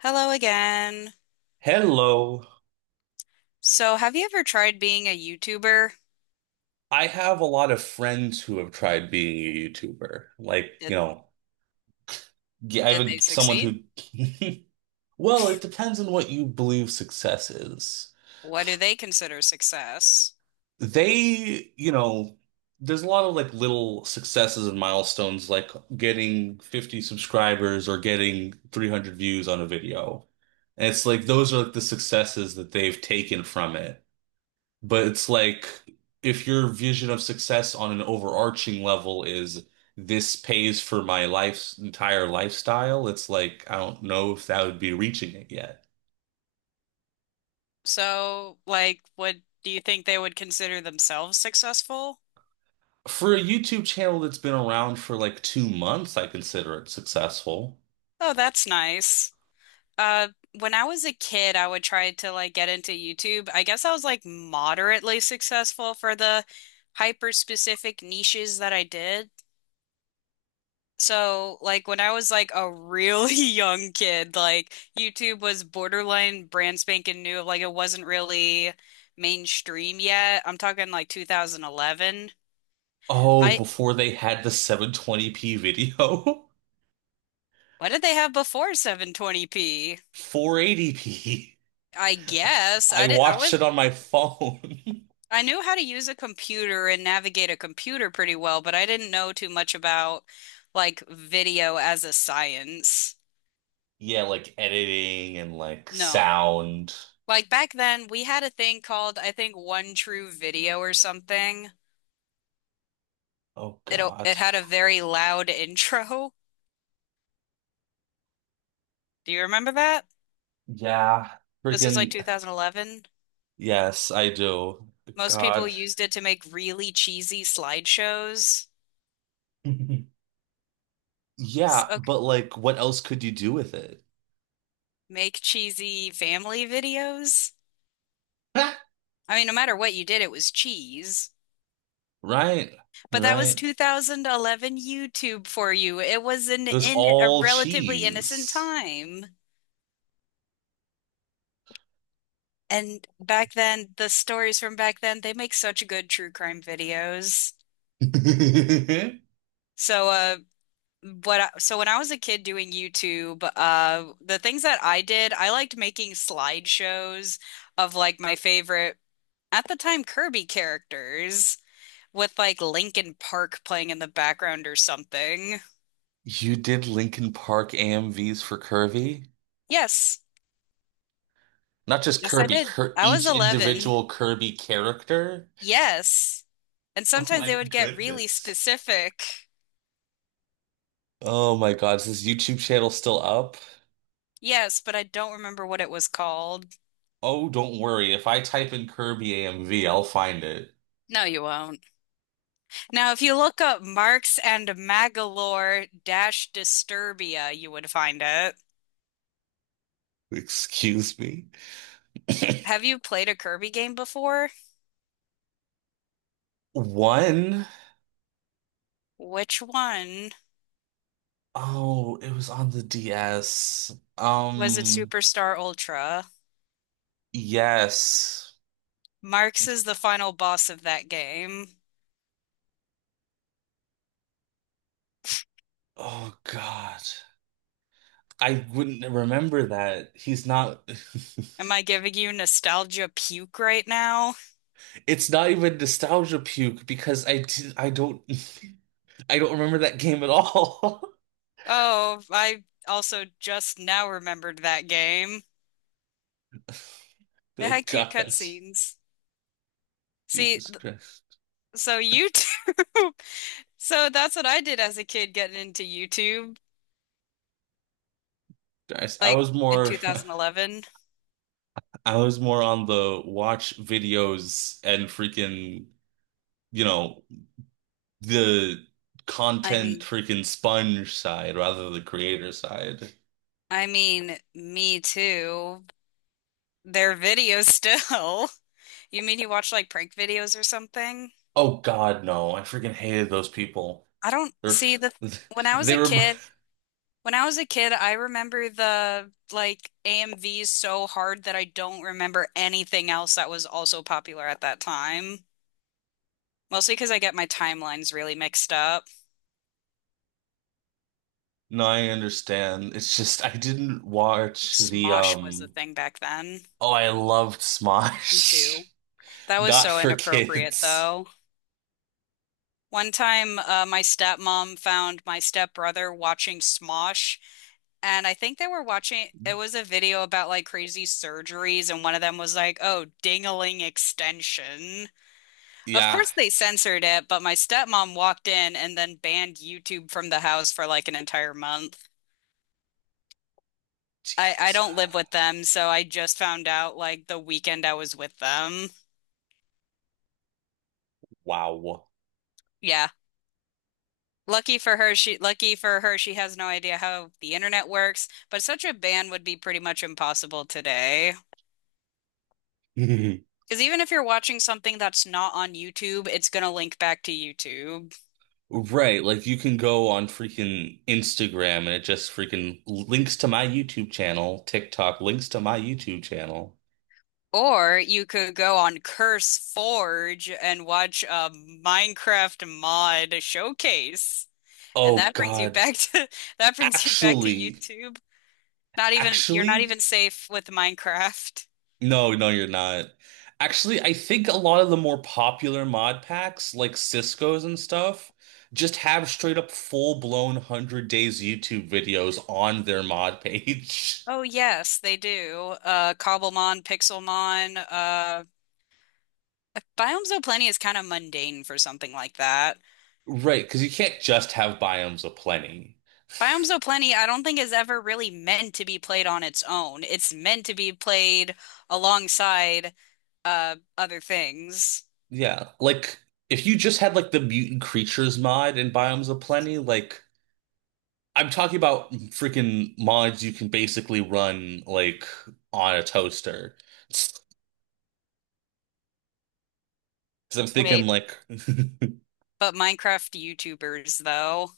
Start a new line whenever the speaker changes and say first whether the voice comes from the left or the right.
left: Hello again.
right: Hello.
left: So, have you ever tried being a YouTuber?
right: I have a lot of friends who have tried being a YouTuber. Like, you
left: Did
right: know, g- I have
left: did
right: a,
left: they
right: someone
left: succeed?
right: who, well, it depends on what you believe success is.
left: What do they consider success?
right: They, you know, there's a lot of like little successes and milestones, like getting 50 subscribers or getting 300 views on a video. And it's like those are like the successes that they've taken from it. But it's like if your vision of success on an overarching level is this pays for my life's entire lifestyle, it's like I don't know if that would be reaching it yet.
left: So, like, what do you think they would consider themselves successful?
right: For a YouTube channel that's been around for like 2 months, I consider it successful.
left: Oh, that's nice. Uh, when I was a kid, I would try to like get into YouTube. I guess I was like moderately successful for the hyper specific niches that I did. So, like when I was like a really young kid, like YouTube was borderline brand spanking new. Like it wasn't really mainstream yet. I'm talking like 2011.
right: Oh,
left: I
right: before they had the 720p video,
left: What did they have before 720p?
right: 480p.
left: I guess I
right: I
left: did.
right: watched it on my phone.
left: I knew how to use a computer and navigate a computer pretty well, but I didn't know too much about like video as a science.
right: Yeah, like editing and like
left: No.
right: sound.
left: Like back then, we had a thing called, I think, One True Video or something.
right: Oh
left: It
right: God.
left: it had a very loud intro. Do you remember that?
right: Yeah,
left: This was like
right: freaking
left: 2011.
right: yes, I do.
left: Most people
right: God.
left: used it to make really cheesy slideshows. s-
right: Yeah,
left: ok-
right: but like what else could you do with it?
left: Make cheesy family videos. I mean, no matter what you did, it was cheese.
right: Right?
left: But that was
right: Right?
left: 2011 YouTube for you. It was an
right: It was
left: in a
right: all
left: relatively innocent
right: cheese.
left: time. And back then, the stories from back then, they make such good true crime videos. So, so when I was a kid doing YouTube, the things that I did, I liked making slideshows of like my favorite at the time Kirby characters with like Linkin Park playing in the background or something.
right: You did Lincoln Park AMVs for Kirby?
left: Yes,
right: Not just
left: yes, I
right: Kirby,
left: did.
right: Kir
left: I was
right: each
left: 11.
right: individual Kirby character?
left: Yes. And
right: Oh
left: sometimes
right: my
left: they would get really
right: goodness.
left: specific.
right: Oh my God, is this YouTube channel still up?
left: Yes, but I don't remember what it was called.
right: Oh, don't worry. If I type in Kirby AMV, I'll find it.
left: No, you won't. Now, if you look up Marx and Magalore dash Disturbia, you would find it.
right: Excuse me.
left: Have you played a Kirby game before?
right: One,
left: Which one?
right: oh, it was on the DS.
left: Was it Superstar Ultra?
right: Yes.
left: Marx is the final boss of that game.
right: Oh God. I wouldn't remember that. He's not
left: Am I giving you nostalgia puke right now?
right: It's not even nostalgia puke because I don't I don't remember that game at all.
left: Oh, I also just now remembered that game. It
right: Oh
left: had cute
right: God.
left: cutscenes. See,
right: Jesus
left: th-
right: Christ.
left: so YouTube. So that's what I did as a kid getting into YouTube.
right: Guys, I
left: Like
right: was
left: in
right: more
left: 2011.
right: I was more on the watch videos and you know, the
left: I
right: content
left: mean,
right: freaking sponge side rather than the creator side.
left: I mean, me too. Their videos still. You mean you watch like prank videos or something?
right: Oh God, no. I freaking hated those people.
left: I don't
right: They're
left: see the when I was
right: they
left: a
right: were
left: kid, when I was a kid, I remember the like AMVs so hard that I don't remember anything else that was also popular at that time. Mostly because I get my timelines really mixed up. I
right: no, I understand. It's just I didn't
left: Think
right: watch the
left: Smosh was the thing back then.
right: oh, I loved
left: Me
right: Smosh.
left: too. That was
right: Not
left: so
right: for
left: inappropriate
right: kids.
left: though. One time, my stepmom found my stepbrother watching Smosh, and I think they were watching, it was a video about like crazy surgeries, and one of them was like, oh, dingling extension. Of
right: Yeah.
left: course, they censored it, but my stepmom walked in and then banned YouTube from the house for like an entire month. I
right: Jeez.
left: don't live with them, so I just found out like the weekend I was with them.
right: Wow.
left: Yeah. Lucky for her, she has no idea how the internet works, but such a ban would be pretty much impossible today. Because even if you're watching something that's not on YouTube, it's gonna link back to YouTube.
right: Right, like you can go on freaking Instagram and it just freaking links to my YouTube channel, TikTok links to my YouTube channel.
left: Or you could go on Curse Forge and watch a Minecraft mod showcase. And
right: Oh
left: that brings you
right: God.
left: back to that brings you back to
right: Actually,
left: YouTube. Not even you're not
right: actually,
left: even safe with Minecraft.
right: no, no, you're not. Actually, I think a lot of the more popular mod packs, like Cisco's and stuff, just have straight up full-blown 100 days YouTube videos on their mod page.
left: Oh yes, they do. Cobblemon, Pixelmon, Biomes Zooplenia is kind of mundane for something like that.
right: Right, because you can't just have biomes of plenty.
left: Biomes Zooplany, I don't think is ever really meant to be played on its own. It's meant to be played alongside other things.
right: Yeah, like if you just had like the mutant creatures mod in Biomes of Plenty, like I'm talking about freaking mods you can basically run like on a toaster. Because I'm thinking
left: Wait,
right: like,
left: but Minecraft YouTubers though.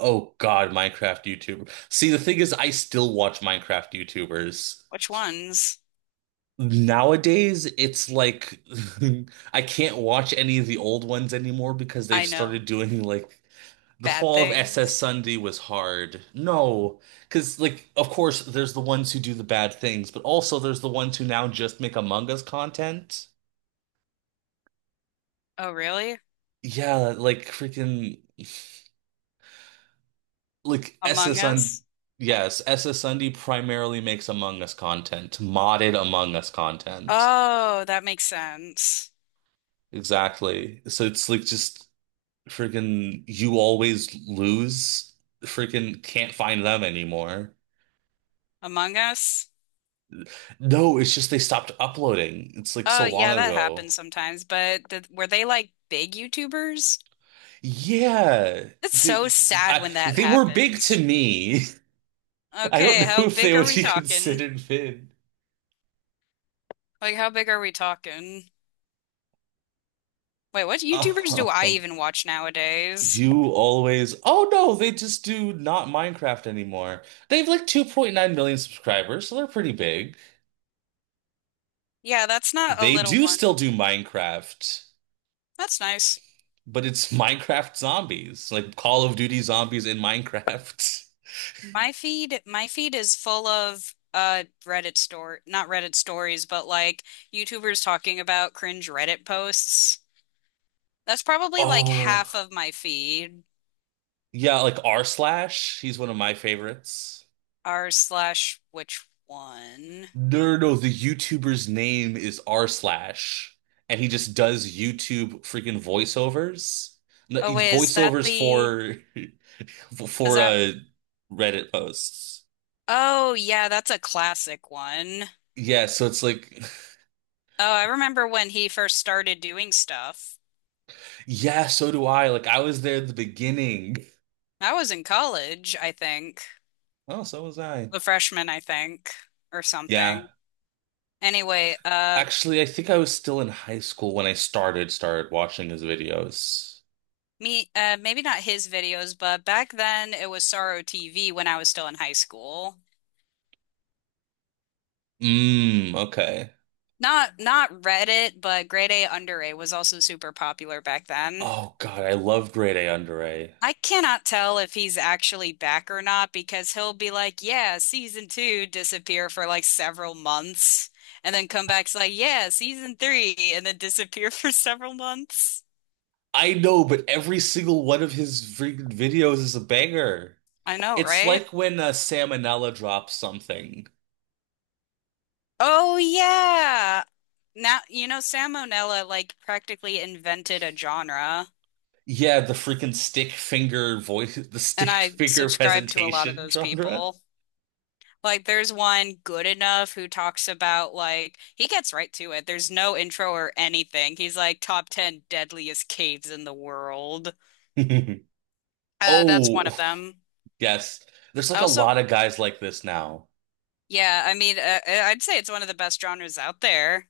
right: oh God, Minecraft YouTuber. See, the thing is, I still watch Minecraft YouTubers.
left: Which ones?
right: Nowadays, it's like I can't watch any of the old ones anymore because they've
left: I know.
right: started doing like the
left: Bad
right: Fall of SS
left: things.
right: Sunday was hard. No, because like of course there's the ones who do the bad things, but also there's the ones who now just make Among Us content.
left: Oh, really?
right: Yeah, like freaking like
left: Among
right: SS on
left: Us?
right: yes, SS Sunday primarily makes Among Us content, modded Among Us content.
left: Oh, that makes sense.
right: Exactly. So it's like just. Freaking, you always lose. Freaking, can't find them anymore.
left: Among Us?
right: No, it's just they stopped uploading. It's like
left: Oh,
right: so long
left: yeah, that
right: ago.
left: happens sometimes, but th were they like big YouTubers?
right: Yeah,
left: It's
right: they
left: so sad
right: I,
left: when that
right: they were big to
left: happens.
right: me. I don't
left: Okay,
right: know
left: how
right: if they
left: big are
right: would
left: we
right: be
left: talking?
right: considered big.
left: Like, how big are we talking? Wait, what YouTubers do I
right: Oh,
left: even watch nowadays?
right: you always. Oh no, they just do not Minecraft anymore. They have like 2.9 million subscribers, so they're pretty big.
left: Yeah, that's not a
right: They
left: little
right: do
left: one.
right: still do Minecraft.
left: That's nice.
right: But it's Minecraft zombies, like Call of Duty zombies in Minecraft.
left: My feed is full of Reddit story, not Reddit stories, but like YouTubers talking about cringe Reddit posts. That's probably like
right: Oh,
left: half of my feed.
right: yeah, like r slash. He's one of my favorites.
left: R slash which one?
right: No, no, no, the YouTuber's name is r slash, and he just does YouTube freaking voiceovers, no,
left: Oh
right: he-
left: wait, is that
right: voiceovers
left: the
right: for
left: is
right: for
left: that?
right: Reddit posts.
left: Oh, yeah, that's a classic one.
right: Yeah, so it's like,
left: Oh, I remember when he first started doing stuff.
right: yeah, so do I. Like I was there at the beginning.
left: I was in college, I think,
right: Oh, so was I.
left: a freshman, I think, or
right: Yeah.
left: something. Anyway,
right: Actually, I think I was still in high school when I started started watching his videos.
left: maybe not his videos, but back then it was Sorrow TV when I was still in high school.
right: Mm, okay.
left: Not Reddit, but grade A under A was also super popular back then.
right: Oh God, I love Grade A Under A.
left: I cannot tell if he's actually back or not because he'll be like, yeah, season two, disappear for like several months, and then come back, it's like, yeah, season three, and then disappear for several months.
right: I know, but every single one of his freaking videos is a banger.
left: I know,
right: It's
left: right?
right: like when Salmonella drops something.
left: Oh, yeah. Now, you know, Salmonella like practically invented a genre,
right: Yeah, the freaking stick finger voice, the stick
left: and I
right: finger
left: subscribe to a lot of
right: presentation
left: those
right: genre.
left: people. Like there's one good enough who talks about like he gets right to it. There's no intro or anything. He's like top 10 deadliest caves in the world. That's one of
right: Oh,
left: them.
right: yes. There's like a lot
left: Also,
right: of guys like this now.
left: yeah, I mean I'd say it's one of the best genres out there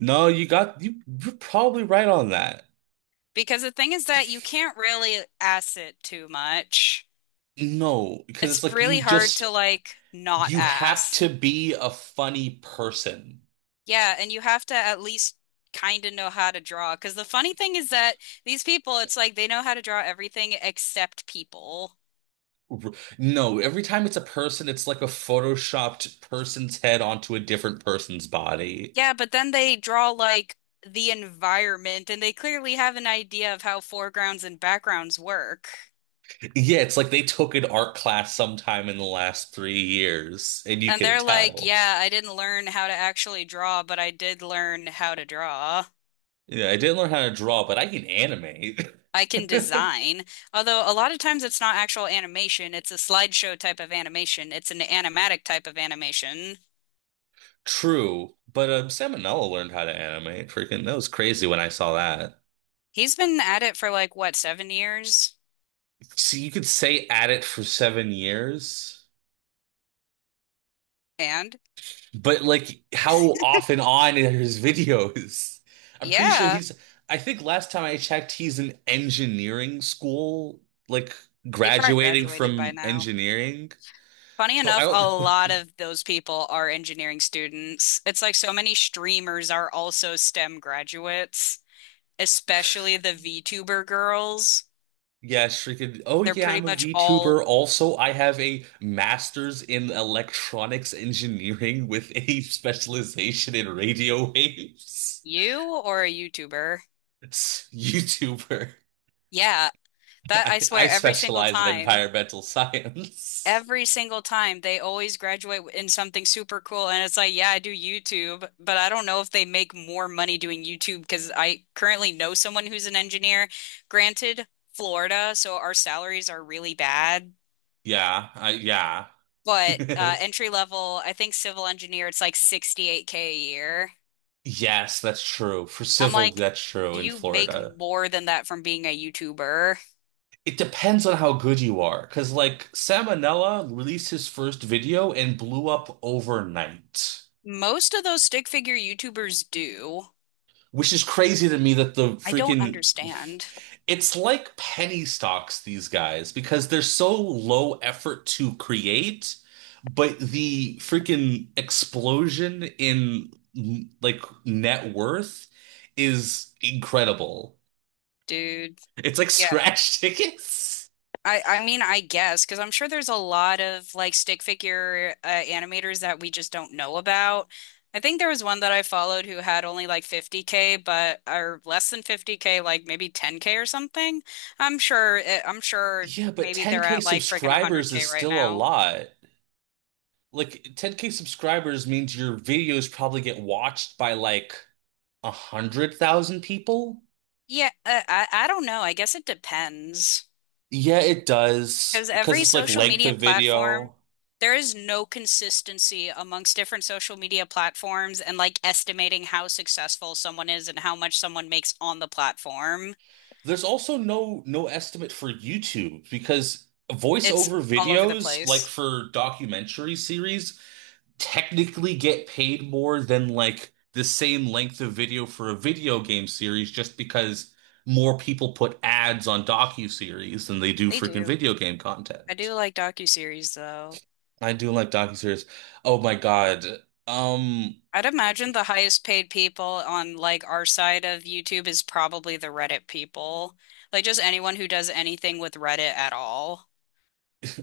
right: No, you're probably right on that.
left: because the thing is that you can't really ass it too much.
right: No, because it's
left: It's
right: like
left: really hard to like not
right: you have
left: ass.
right: to be a funny person.
left: Yeah, and you have to at least kind of know how to draw. Because the funny thing is that these people, it's like they know how to draw everything except people.
right: R- No, every time it's a person, it's like a photoshopped person's head onto a different person's body.
left: Yeah, but then they draw like the environment and they clearly have an idea of how foregrounds and backgrounds work.
right: Yeah, it's like they took an art class sometime in the last 3 years, and you
left: And
right: can
left: they're like,
right: tell.
left: yeah, I didn't learn how to actually draw, but I did learn how to draw.
right: Yeah, I didn't learn how to draw, but I can animate.
left: I can design. Although a lot of times it's not actual animation, it's a slideshow type of animation, it's an animatic type of animation.
right: True, but Salmonella learned how to animate. Freaking, that was crazy when I saw that.
left: He's been at it for like what, 7 years?
right: So you could say at it for 7 years.
left: And
right: But like how off and on are his videos? I'm pretty sure
left: yeah,
right: he's I think last time I checked he's in engineering school, like
left: he probably
right: graduating
left: graduated by
right: from
left: now.
right: engineering.
left: Funny
right: So I
left: enough,
right: don't
left: a lot of those people are engineering students. It's like so many streamers are also STEM graduates, especially the VTuber girls.
right: Yeah, shrieking. Oh
left: They're
right: yeah,
left: pretty
right: I'm a
left: much
right: VTuber.
left: all
right: Also, I have a master's in electronics engineering with a specialization in radio waves.
left: you or a YouTuber.
right: YouTuber.
left: Yeah, that I
right: I
left: swear every single
right: specialize in
left: time.
right: environmental science.
left: Every single time they always graduate in something super cool, and it's like yeah I do YouTube, but I don't know if they make more money doing YouTube because I currently know someone who's an engineer, granted Florida so our salaries are really bad,
right: Yeah.
left: but entry level I think civil engineer it's like 68k a year.
right: Yes, that's true. For
left: I'm
right: civil,
left: like,
right: that's true
left: do
right: in
left: you make
right: Florida.
left: more than that from being a YouTuber?
right: It depends on how good you are. Because, like, Salmonella released his first video and blew up overnight,
left: Most of those stick figure YouTubers do.
right: which is crazy to me that the
left: I don't
right: freaking.
left: understand,
right: It's like penny stocks, these guys, because they're so low effort to create, but the freaking explosion in, like, net worth is incredible.
left: dude.
right: It's like
left: Yeah,
right: scratch tickets.
left: I mean I guess because I'm sure there's a lot of like stick figure animators that we just don't know about. I think there was one that I followed who had only like 50k, but or less than 50k, like maybe 10k or something. I'm sure
right: Yeah, but
left: maybe they're
right: 10K
left: at like freaking
right: subscribers is
left: 100k right
right: still a
left: now.
right: lot. Like 10K subscribers means your videos probably get watched by like 100,000 people.
left: Yeah, I don't know. I guess it depends.
right: Yeah, it does
left: Because
right: because
left: every
right: it's like
left: social
right: length
left: media
right: of
left: platform,
right: video.
left: there is no consistency amongst different social media platforms and like estimating how successful someone is and how much someone makes on the platform.
right: There's also no no estimate for YouTube because
left: It's
right: voiceover
left: all over the
right: videos, like
left: place.
right: for documentary series, technically get paid more than like the same length of video for a video game series just because more people put ads on docuseries than they do
left: They
right: freaking
left: do.
right: video game
left: I
right: content.
left: do like docuseries though.
right: I do like docuseries. Oh my God. Um,
left: I'd imagine the highest paid people on like our side of YouTube is probably the Reddit people. Like just anyone who does anything with Reddit at all.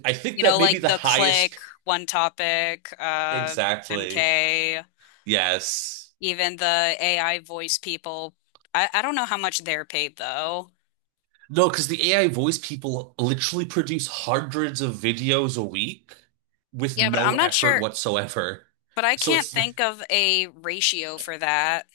right: I think
left: You
right: that
left: know,
right: maybe
left: like
right: the
left: The
right: highest
left: Click, One Topic,
right: exactly.
left: MK.
right: Yes.
left: Even the AI voice people, I don't know how much they're paid though.
right: No, because the AI voice people literally produce hundreds of videos a week with
left: Yeah, but
right: no
left: I'm not
right: effort
left: sure.
right: whatsoever.
left: But I
right: So
left: can't
right: it's
left: think of a ratio for that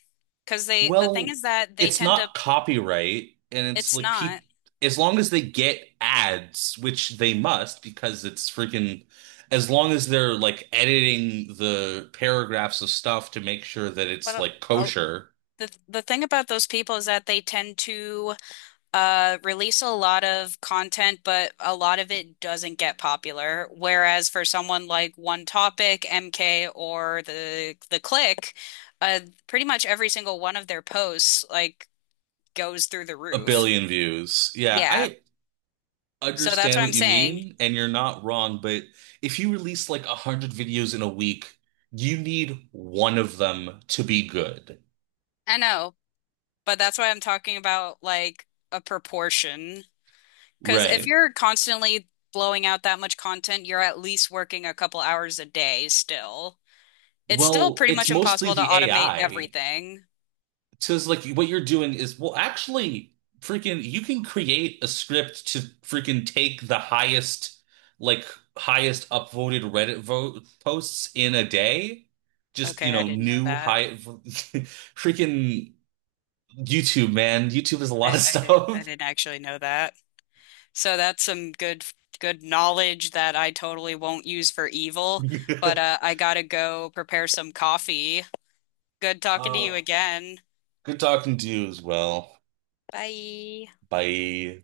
left: because the thing
right: well,
left: is that they
right: it's
left: tend to
right: not copyright, and it's
left: it's
right: like
left: not.
right: people, as long as they get ads, which they must because it's freaking, as long as they're like editing the paragraphs of stuff to make sure that
left: But
right: it's like
left: oh,
right: kosher,
left: the thing about those people is that they tend to release a lot of content, but a lot of it doesn't get popular. Whereas for someone like One Topic, MK, or the Click, uh, pretty much every single one of their posts, like goes through the
right: a
left: roof.
right: billion views. Yeah,
left: Yeah.
right: I
left: So that's
right: understand
left: what
right: what
left: I'm
right: you
left: saying.
right: mean, and you're not wrong, but if you release like 100 videos in a week, you need one of them to be good.
left: I know, but that's why I'm talking about like a proportion. Because if
right: Right.
left: you're constantly blowing out that much content, you're at least working a couple hours a day still. It's still
right: Well,
left: pretty
right: it's
left: much
right: mostly
left: impossible to
right: the
left: automate
right: AI.
left: everything.
right: So it's like what you're doing is, well, actually, freaking, you can create a script to freaking take the highest, like, highest upvoted Reddit vote posts in a day. Just, you
left: Okay, I
right: know,
left: didn't know
right: new
left: that.
right: high, freaking YouTube, man. YouTube is a lot of
left: I
right: stuff.
left: didn't actually know that. So that's some good good knowledge that I totally won't use for evil, but I gotta go prepare some coffee. Good talking to you
right: Uh,
left: again.
right: good talking to you as well.
left: Bye.
right: Bye.